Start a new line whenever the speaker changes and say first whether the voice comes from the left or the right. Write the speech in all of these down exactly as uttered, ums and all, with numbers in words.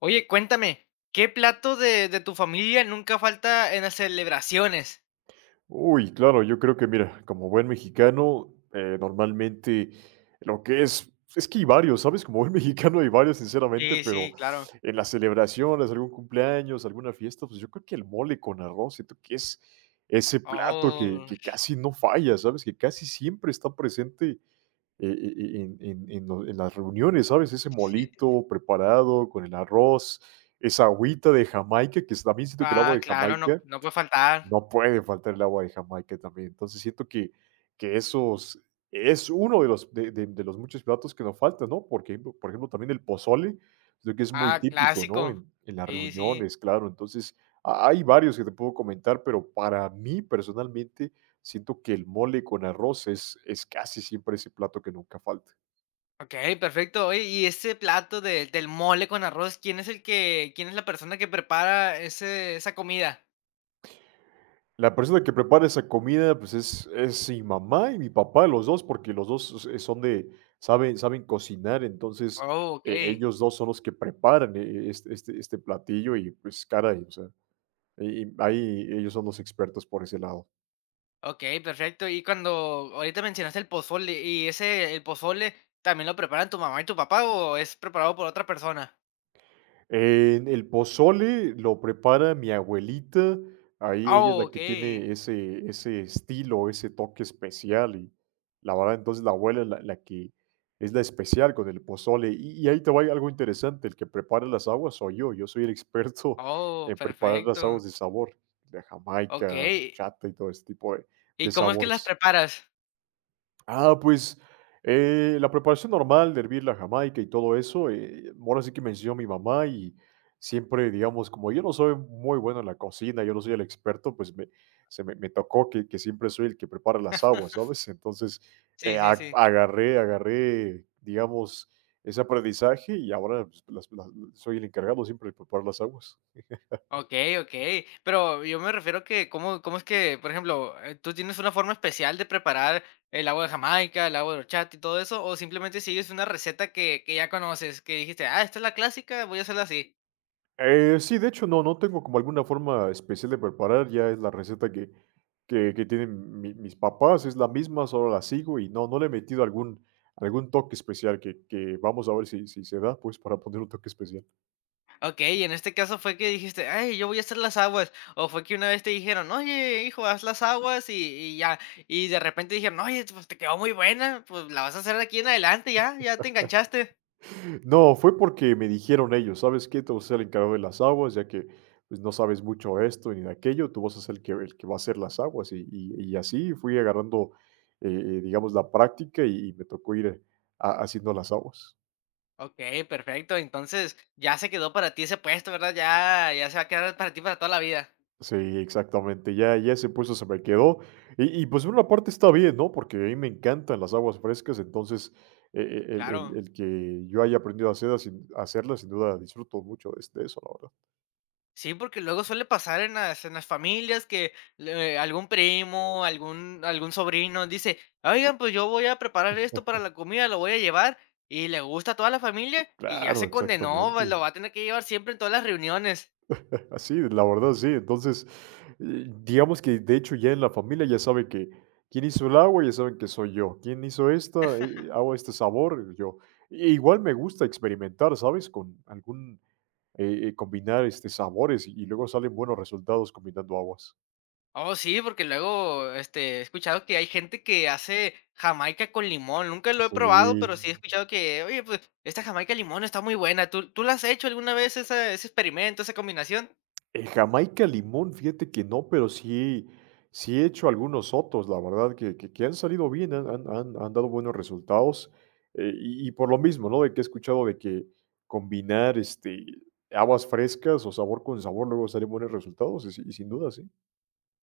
left: Oye, cuéntame, ¿qué plato de, de tu familia nunca falta en las celebraciones?
right: Uy, claro, yo creo que mira, como buen mexicano, eh, normalmente lo que es es que hay varios, ¿sabes? Como buen mexicano hay varios, sinceramente,
left: Sí,
right: pero
left: sí, claro.
right: en las celebraciones, algún cumpleaños, alguna fiesta, pues yo creo que el mole con arroz, siento que es ese plato que
left: Oh,
right: que casi no falla, ¿sabes? Que casi siempre está presente, eh, eh, eh, en en en lo en las reuniones, ¿sabes? Ese
left: sí.
right: molito preparado con el arroz, esa agüita de Jamaica, que es también siento que el agua
left: Ah,
right: de
left: claro, no,
right: Jamaica
left: no puede faltar.
right: no puede faltar el agua de Jamaica también. Entonces siento que que esos es uno de los de de de los muchos platos que nos falta, ¿no? Porque, por ejemplo, también el pozole, creo que es muy
left: Ah,
right: típico, ¿no?
left: clásico.
right: En en las
left: Sí, sí.
right: reuniones, claro. Entonces, ha hay varios que te puedo comentar, pero para mí, personalmente, siento que el mole con arroz es es casi siempre ese plato que nunca falta.
left: Ok, perfecto. Oye, y ese plato de- del mole con arroz, ¿quién es el que, quién es la persona que prepara ese, esa comida?
right: La persona que prepara esa comida, pues, es es mi mamá y mi papá, los dos, porque los dos s eh, son de saben saben cocinar, entonces,
left: Oh, ok.
right: e ellos dos son los que preparan eh, e este este este platillo y, pues, caray, o sea, y y ahí ellos son los expertos por ese lado.
left: Ok, perfecto. Y cuando ahorita mencionaste el pozole, ¿y ese, el pozole, también lo preparan tu mamá y tu papá o es preparado por otra persona?
right: Eh, el pozole lo prepara mi abuelita, ahí ella es
left: Ah,
right: la que
left: okey.
right: tiene ese ese estilo, ese toque especial y la verdad, entonces, la abuela es la la que es la especial con el pozole. Y y ahí te va algo interesante, el que prepara las aguas soy yo, yo soy el experto
left: Oh,
right: en preparar las
left: perfecto.
right: aguas de sabor, de Jamaica,
left: Okey,
right: chata y todo ese tipo de
left: ¿y
right: de
left: cómo es que las
right: sabores.
left: preparas?
right: Ah, pues, eh, la preparación normal de hervir la jamaica y todo eso, eh, ahora sí que me enseñó mi mamá y siempre, digamos, como yo no soy muy bueno en la cocina, yo no soy el experto, pues me, se me, me tocó que, que siempre soy el que prepara las aguas, ¿sabes? Entonces,
left: Sí,
right: eh,
left: sí,
right: a-
left: sí.
right: agarré, agarré, digamos, ese aprendizaje y ahora pues, las- las- soy el encargado siempre de preparar las aguas.
left: Okey, okey. Pero yo me refiero que, ¿cómo cómo es que, por ejemplo, eh, tú tienes una forma especial de preparar el agua de Jamaica, el agua de horchata y todo eso, o simplemente sigues una receta que que ya conoces, que dijiste: "Ah, esta es la clásica, voy a hacerla así"?
right: Eh, sí, de hecho, no, no tengo como alguna forma especial de preparar, ya es la receta que, que, que tienen mi- mis papás, es la misma, solo la sigo y no, no le he metido algún, algún toque especial que, que vamos a ver si, si se da, pues para poner un toque especial.
left: Okey, y en este caso fue que dijiste: "Ay, yo voy a hacer las aguas", ¿o fue que una vez te dijeron: "Oye, hijo, haz las aguas", y y ya, y de repente dijeron: "No, Oye, pues, te quedó muy buena, pues, la vas a hacer de aquí en adelante, ya ya te enganchaste"?
right: No, fue porque me dijeron ellos, ¿sabes qué? Tú vas a ser el encargado de las aguas, ya que pues, no sabes mucho de esto ni de aquello, tú vas a ser el que, el que va a hacer las aguas y, y, y así fui agarrando, eh, eh, digamos, la práctica y, y me tocó ir eh, a- haciendo las aguas.
left: Okey, perfecto, entonces, ya se quedó para ti ese puesto, ¿verdad? Ya ya se va a quedar para ti para toda la vida.
right: Sí, exactamente, ya ya ese puesto se me quedó. Y y, pues, por una parte está bien, ¿no? Porque a mí me encantan las aguas frescas, entonces, e e el el
left: Claro.
right: el que yo haya aprendido a hacerlas sin hacerlas, sin duda disfruto mucho es de eso, la verdad.
left: Sí, porque luego suele pasar en las en las familias que le algún primo, algún algún sobrino dice: "Oigan, pues yo voy a preparar esto para la comida, lo voy a llevar", y le gusta a toda la familia y ya
right: Claro,
left: se condenó,
right: exactamente.
left: pues lo va a tener que llevar siempre en todas las reuniones.
right: Así, la verdad sí. Entonces, eh, digamos que, de hecho, ya en la familia ya sabe que quién hizo el agua, ya saben que soy yo. Quién hizo esta, eh, agua este sabor, yo. E Igual me gusta experimentar, ¿sabes? Con algún eh, eh, combinar, este, sabores y y luego salen buenos resultados combinando aguas.
left: Oh, sí, porque luego, este, he escuchado que hay gente que hace jamaica con limón. Nunca lo he probado, pero
right: Sí,
left: sí he escuchado que: "Oye, pues esta jamaica limón está muy buena". ¿tú tú la has hecho alguna vez esa ese experimento, esa combinación?
right: eh, jamaica, limón, fíjate que no, pero sí sí he hecho algunos otros la verdad que que que han salido bien, han han han han dado buenos resultados, eh, y y por lo mismo, ¿no?, de que he escuchado de que combinar, este, habas frescas o sabor con sabor luego salen buenos resultados y si y sin duda, sí.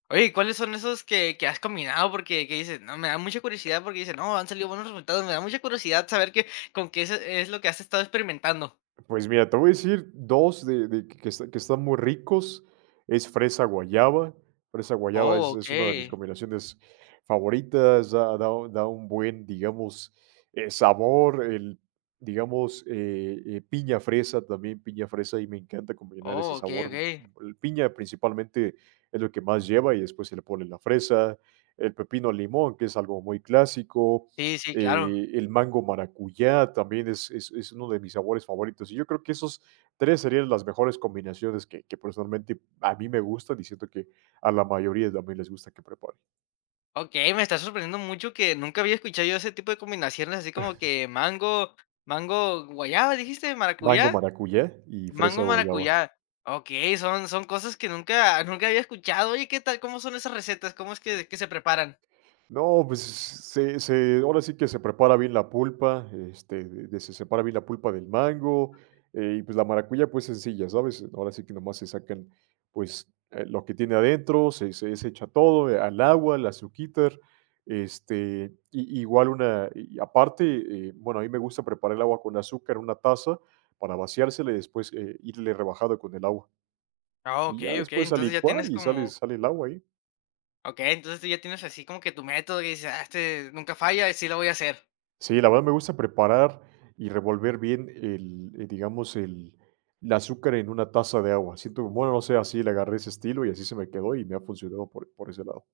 left: Oye, ¿y cuáles son esos que que has combinado? Porque que dices: "No, me da mucha curiosidad", porque dices: "No, han salido buenos resultados, me da mucha curiosidad saber qué con qué es es lo que has estado experimentando".
right: Pues mira, te voy a decir dos de de que que está que están muy ricos, es fresa guayaba. Fresa guayaba
left: Oh,
right: es es una de mis
left: okey.
right: combinaciones favoritas, da da u da un buen, digamos, eh, sabor, el, digamos, eh eh, piña fresa, también piña fresa, y me encanta combinar
left: Oh,
right: ese
left: okey,
right: sabor.
left: okey.
right: El piña principalmente es lo que más lleva y después se le pone la fresa, el pepino limón, que es algo muy clásico,
left: Sí, sí, claro.
right: eh, el mango maracuyá también es es es uno de mis sabores favoritos. Y yo creo que esos tres serían las mejores combinaciones que que personalmente a mí me gustan y siento que a la mayoría también les gusta que prepare.
left: Okey, me está sorprendiendo mucho que nunca había escuchado yo ese tipo de combinaciones, así como que mango mango guayaba, ¿dijiste?
right: Mango
left: ¿Maracuyá?
right: maracuyá y fresa
left: Mango
right: guayaba.
left: maracuyá. Okey, son son cosas que nunca nunca había escuchado. Oye, ¿qué tal? ¿Cómo son esas recetas? ¿Cómo es que que se preparan?
right: No, pues se se ahora sí que se prepara bien la pulpa, este, de de se separa bien la pulpa del mango, eh, y pues la maracuyá, pues sencilla, ¿sabes? Ahora sí que nomás se sacan, pues, eh, lo que tiene adentro, se se se echa todo, eh, al agua, al azuquitar, este, y igual una y aparte, eh, bueno, a mí me gusta preparar el agua con azúcar en una taza para vaciársela y después, eh, irle rebajado con el agua.
left: Ah,
right: Y ya
left: okey, okey.
right: después a
left: Entonces ya tienes
right: licuar y sale
left: como
right: sale el agua ahí.
left: okey, entonces tú ya tienes así como que tu método que dices: "Ah, este nunca falla, y sí lo voy a hacer".
right: Sí, la verdad me gusta preparar y revolver bien el, eh, digamos, el, el azúcar en una taza de agua. Siento, bueno, no sé, así le agarré ese estilo y así se me quedó y me ha funcionado por, por ese lado.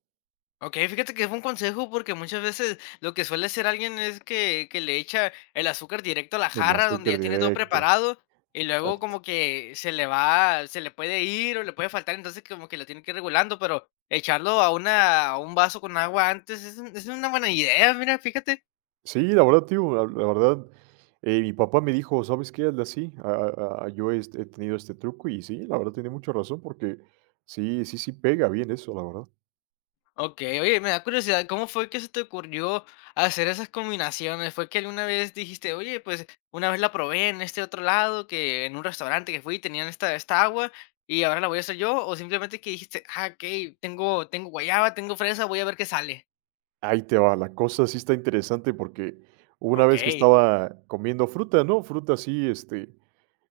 left: Okey, fíjate que es un consejo porque muchas veces lo que suele hacer alguien es que que le echa el azúcar directo a la
right: El
left: jarra donde ya
right: azúcar
left: tiene todo
right: directo,
left: preparado y luego
right: exacto.
left: como que se le va, se le puede ir o le puede faltar, entonces como que lo tiene que ir regulando, pero echarlo a una a un vaso con agua antes es un- es una buena idea, mira, fíjate.
right: Sí, la verdad, tío, la, la verdad, eh, mi papá me dijo, ¿sabes qué? Hazle así. A- a- a- yo he, este, he tenido este truco y sí, la verdad tiene mucha razón porque sí, sí, sí pega bien eso, la verdad.
left: Okey. Oye, me da curiosidad, ¿cómo fue que se te ocurrió hacer esas combinaciones? ¿Fue que alguna vez dijiste: "Oye, pues, una vez la probé en este otro lado, que en un restaurante que fui tenían esta esta agua, y ahora la voy a hacer yo"? O simplemente que dijiste: "Ah, okey, tengo tengo guayaba, tengo fresa, voy a ver qué sale".
right: Ahí te va, la cosa sí está interesante porque una vez que
left: Okey.
right: estaba comiendo fruta, ¿no? Fruta así, este,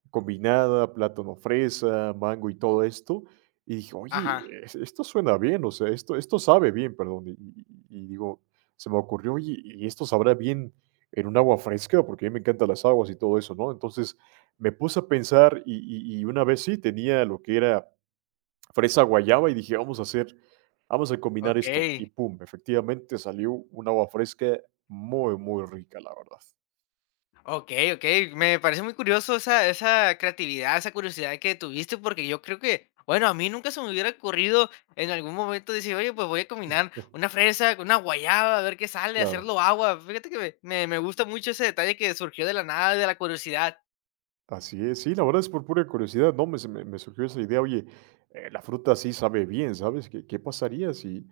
right: combinada, plátano fresa, mango y todo esto. Y dije:
left: Ajá.
right: "Oye, es esto suena bien, o sea, esto esto sabe bien", perdón. Y y y digo, se me ocurrió: "Oye, ¿y esto sabrá bien en un agua fresca?", porque a mí me encantan las aguas y todo eso, ¿no? Entonces, me puse a pensar y y y una vez sí tenía lo que era fresa guayaba y dije: "Vamos a hacer vamos a combinar esto", y
left: Okey.
right: pum, efectivamente salió un agua fresca muy, muy rica, la verdad.
left: Okey, okey, me parece muy curioso esa esa creatividad, esa curiosidad que tuviste, porque yo creo que, bueno, a mí nunca se me hubiera ocurrido en algún momento decir: "Oye, pues voy a combinar una fresa con una guayaba, a ver qué sale,
right: Claro.
left: hacerlo agua". Fíjate que me me me gusta mucho ese detalle que surgió de la nada, de la curiosidad.
right: Así es, sí, la verdad es por pura curiosidad, ¿no? Me, se- me- me surgió esa idea, oye, eh, la fruta sí sabe bien, ¿sabes? ¿Qué, qué pasaría si,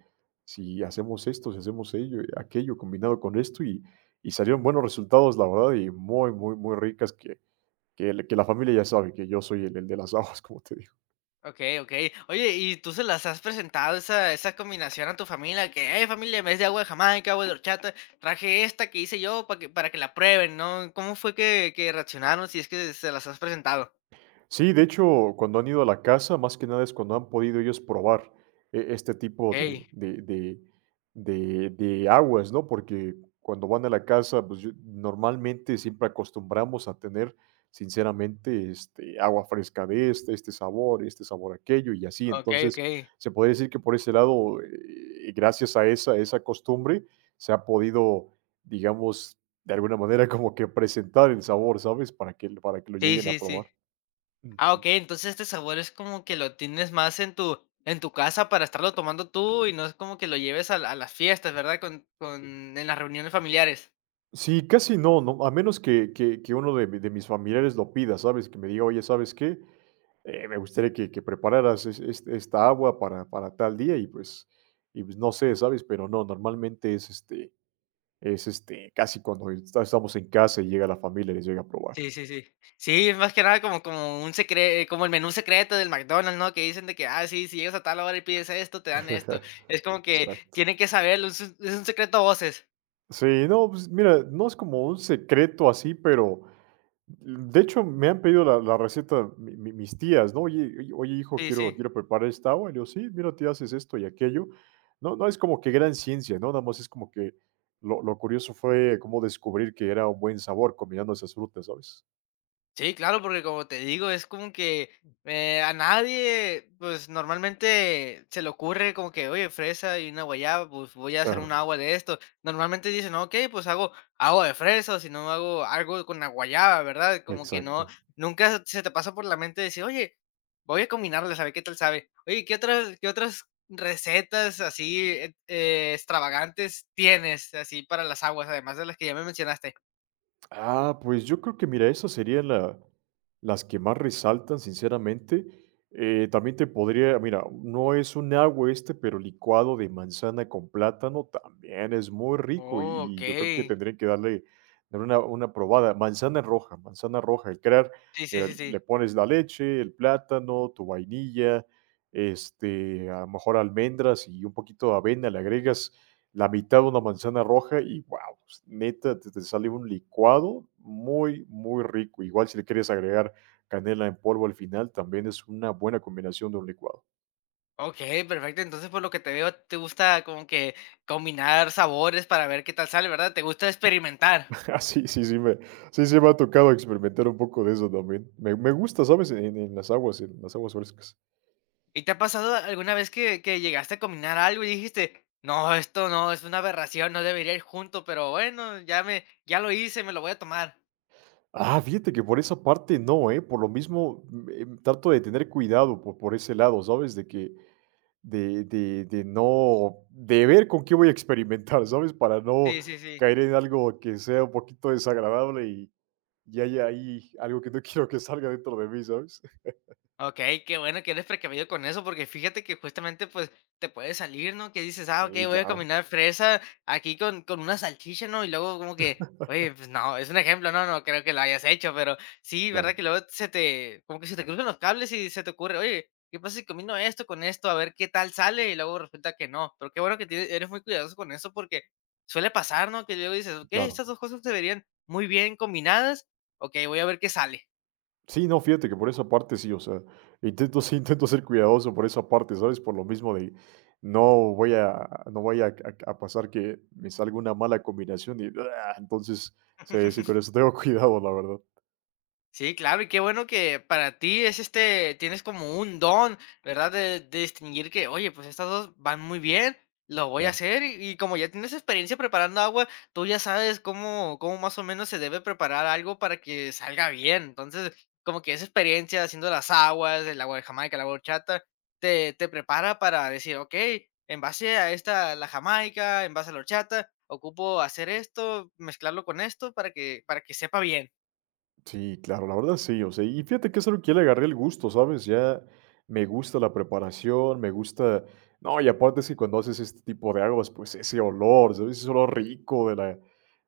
right: si hacemos esto, si hacemos ello, aquello combinado con esto? Y, y salieron buenos resultados, la verdad, y muy, muy, muy ricas que, que, la que la familia ya sabe que yo soy el, el de las aguas, como te digo.
left: Okey, okey. Oye, ¿y tú se las has presentado esa esa combinación a tu familia? Que: "Hey, familia, en vez de agua de Jamaica, agua de horchata, traje esta que hice yo para que para que la prueben", ¿no? ¿Cómo fue que que reaccionaron, si es que se las has presentado?
right: Sí, de hecho, cuando han ido a la casa, más que nada es cuando han podido ellos probar e- este tipo de,
left: Hey.
right: de, de, de- de aguas, ¿no? Porque cuando van a la casa, pues yo- normalmente siempre acostumbramos a tener, sinceramente, este, agua fresca de este, este sabor, este sabor aquello y así.
left: Okey,
right: Entonces,
left: okey.
right: se podría decir que por ese lado, eh, gracias a esa, esa costumbre, se ha podido, digamos, de alguna manera como que presentar el sabor, ¿sabes? Para que, para que lo
left: Sí,
right: lleguen a
left: sí, sí.
right: probar.
left: Ah,
right: Ujú.
left: okey, entonces este sabor es como que lo tienes más en tu en tu casa para estarlo tomando tú y no es como que lo lleves a a las fiestas, ¿verdad? Con con en las reuniones familiares.
right: Sí, casi no, no, a menos que que que uno de mi de mis familiares lo pida, ¿sabes? Que me diga: "Oye, ¿sabes qué? Eh, me gustaría que que prepararas es es esta agua para para tal día", y pues y pues no sé, ¿sabes? Pero no, normalmente es, este es, este, casi cuando está estamos en casa y llega la familia y les llega a probar.
left: Sí, sí, sí. Sí, es más que nada como como un secreto, como el menú secreto del McDonald's, ¿no? Que dicen de que, ah, sí, si llegas a tal hora y pides esto, te dan esto. Es como que
right: Exacto.
left: tienen que saberlo, es un es un secreto a voces.
right: Sí, no, pues mira, no es como un secreto así, pero de hecho, me han pedido la la receta mi mi mis tías, ¿no? Oye oye oye, hijo,
left: Sí,
right: quiero
left: sí.
right: quiero preparar esta agua. Y le digo: "Sí, mira, tía, haces esto y aquello". No, no es como que gran ciencia, ¿no? Nada más es como que lo lo curioso fue cómo descubrir que era un buen sabor combinando esas frutas, ¿sabes?
left: Sí, claro, porque como te digo, es como que eh, a nadie, pues normalmente se le ocurre como que, oye, fresa y una guayaba, pues voy a hacer
right: Claro,
left: un agua de esto. Normalmente dicen, "No, ok, pues hago agua de fresa, o si no hago algo con la guayaba, ¿verdad?" Como que no,
right: exacto.
left: nunca se te pasa por la mente decir, oye, voy a combinarles, a ver qué tal sabe. Oye, ¿qué otras, qué otras recetas así eh, eh, extravagantes tienes así para las aguas, además de las que ya me mencionaste?
right: Ah, pues yo creo que mira, esas serían la las que más resaltan, sinceramente. Eh, también te podría, mira, no es un agua este, pero licuado de manzana con plátano también es muy rico y,
left: Oh, ok.
right: y yo creo que tendría que darle, darle una, una probada. Manzana roja, manzana roja, y crear,
left: Sí, sí,
right: mira,
left: sí,
right: le
left: sí.
right: pones la leche, el plátano, tu vainilla, este, a lo mejor almendras y un poquito de avena, le agregas la mitad de una manzana roja y wow, neta, te, te sale un licuado muy, muy rico. Igual si le quieres agregar canela en polvo al final, también es una buena combinación de un licuado.
left: Okey, perfecto. Entonces, por lo que te veo, te gusta como que combinar sabores para ver qué tal sale, ¿verdad? Te gusta experimentar.
right: Así, sí, sí, sí me, sí, sí me ha tocado experimentar un poco de eso también. Me, me gusta, ¿sabes? En, en las aguas, en las aguas frescas.
left: ¿Y te ha pasado alguna vez que que llegaste a combinar algo y dijiste: "No, esto no, es una aberración, no debería ir junto, pero bueno, ya me ya lo hice, me lo voy a tomar"?
right: Ah, fíjate que por esa parte no, ¿eh? Por lo mismo, mm, eh, trato de tener cuidado por, por ese lado, ¿sabes? De que De de de no de ver con qué voy a experimentar, ¿sabes? Para no
left: Sí, sí, sí.
right: caer en algo que sea un poquito desagradable y y haya ahí algo que no quiero que salga dentro de mí, ¿sabes?
left: Okey, qué bueno que eres precavido con eso, porque fíjate que justamente, pues, te puede salir, ¿no? Que dices: "Ah, okey,
right: Sí,
left: voy a
right: claro,
left: combinar fresa aquí con con una salchicha", ¿no? Y luego como que, oye, pues no, es un ejemplo, no no creo que lo hayas hecho, pero sí, ¿verdad?
right: claro,
left: Que luego se te como que se te cruzan los cables y se te ocurre: "Oye, ¿qué pasa si combino esto con esto? A ver qué tal sale", y luego resulta que no. Pero qué bueno que tie eres muy cuidadoso con eso porque suele pasar, ¿no? Que luego dices: "Okey,
right: claro.
left: estas dos cosas se verían muy bien combinadas. Okey, voy a ver qué sale".
right: Sí, no, fíjate que por esa parte sí, o sea, intento sí, intento ser cuidadoso por esa parte, ¿sabes? Por lo mismo de no voy a no vaya a a pasar que me salga una mala combinación y ah, entonces, sí, sí, con eso tengo cuidado, la verdad.
left: Sí, claro, y qué bueno que para ti es este, tienes como un don, ¿verdad? De, de distinguir que, oye, pues estas dos van muy bien, lo voy a
right: Claro.
left: hacer. Y y como ya tienes experiencia preparando agua, tú ya sabes cómo, cómo más o menos se debe preparar algo para que salga bien. Entonces, como que esa experiencia haciendo las aguas, el agua de Jamaica, el agua de horchata, te, te prepara para decir, ok, en base a esta, la Jamaica, en base a la horchata, ocupo hacer esto, mezclarlo con esto para que, para que sepa bien.
right: Sí, claro, la verdad sí, o sea, y fíjate que es algo que ya le agarré el gusto, ¿sabes? Ya me gusta la preparación, me gusta, no, y aparte es que cuando haces este tipo de aguas, pues ese olor, ¿sabes? Ese olor rico de la,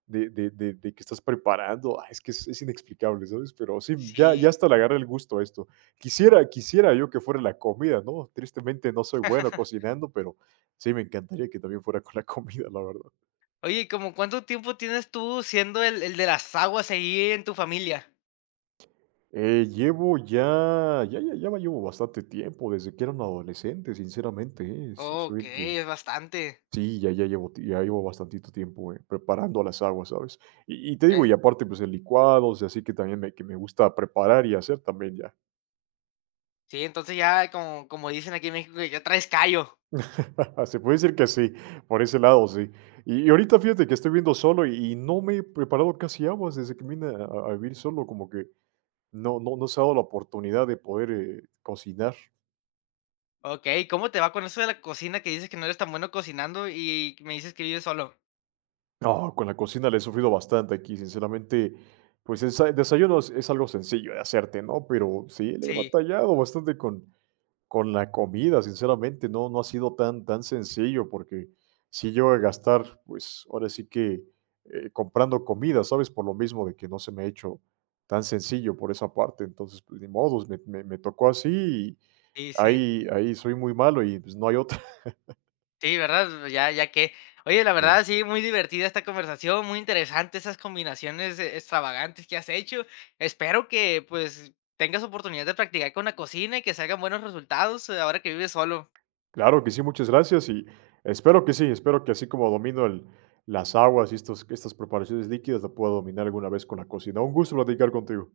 right: de, de, de, de que estás preparando, ah, es que es, es inexplicable, ¿sabes? Pero sí, ya, ya
left: Sí,
right: hasta le agarré el gusto a esto. Quisiera, quisiera yo que fuera la comida, ¿no? Tristemente no soy bueno cocinando, pero sí me encantaría que también fuera con la comida, la verdad.
left: oye, ¿como cuánto tiempo tienes tú siendo el el de las aguas ahí en tu familia?
right: Eh, llevo ya ya ya ya me llevo bastante tiempo, desde que era un adolescente, sinceramente, ¿eh? S Soy el que
left: Okey, es bastante.
right: sí, ya ya llevo ti ya llevo bastantito tiempo, eh, preparando las aguas, ¿sabes? Y y te digo, y
left: Eh,
right: aparte, pues, en licuados, y así que también me que me gusta preparar y hacer también ya.
left: sí, entonces ya como como dicen aquí en México, que ya traes callo.
right: Se puede decir que sí, por ese lado, sí. Y y ahorita fíjate que estoy viendo solo y y no me he preparado casi aguas desde que vine a a a vivir solo, como que no no no se ha dado la oportunidad de poder, eh, cocinar.
left: Okey, ¿cómo te va con eso de la cocina que dices que no eres tan bueno cocinando y me dices que vives solo?
right: No, con la cocina le he sufrido bastante aquí, sinceramente, pues, el sa desayuno es es algo sencillo de hacerte, ¿no? Pero sí, le he
left: Sí,
right: batallado bastante con con la comida, sinceramente, no, no ha sido tan tan sencillo, porque sí llego a gastar, pues, ahora sí que, eh, comprando comida, ¿sabes? Por lo mismo de que no se me ha hecho tan sencillo por esa parte. Entonces, pues, ni modos, me me me tocó así y
left: sí, sí.
right: ahí ahí soy muy malo y, pues, no hay otra.
left: Sí, ¿verdad? Ya, ya que. Oye, la verdad, sí, muy divertida esta conversación, muy interesante esas combinaciones eh, extravagantes que has hecho. Espero que pues tengas oportunidad de practicar con la cocina y que salgan buenos resultados eh, ahora que vives solo.
right: Claro que sí, muchas gracias y espero que sí, espero que así como domino el, las aguas y estos, estas preparaciones líquidas, la pueda dominar alguna vez con la cocina. Un gusto platicar contigo.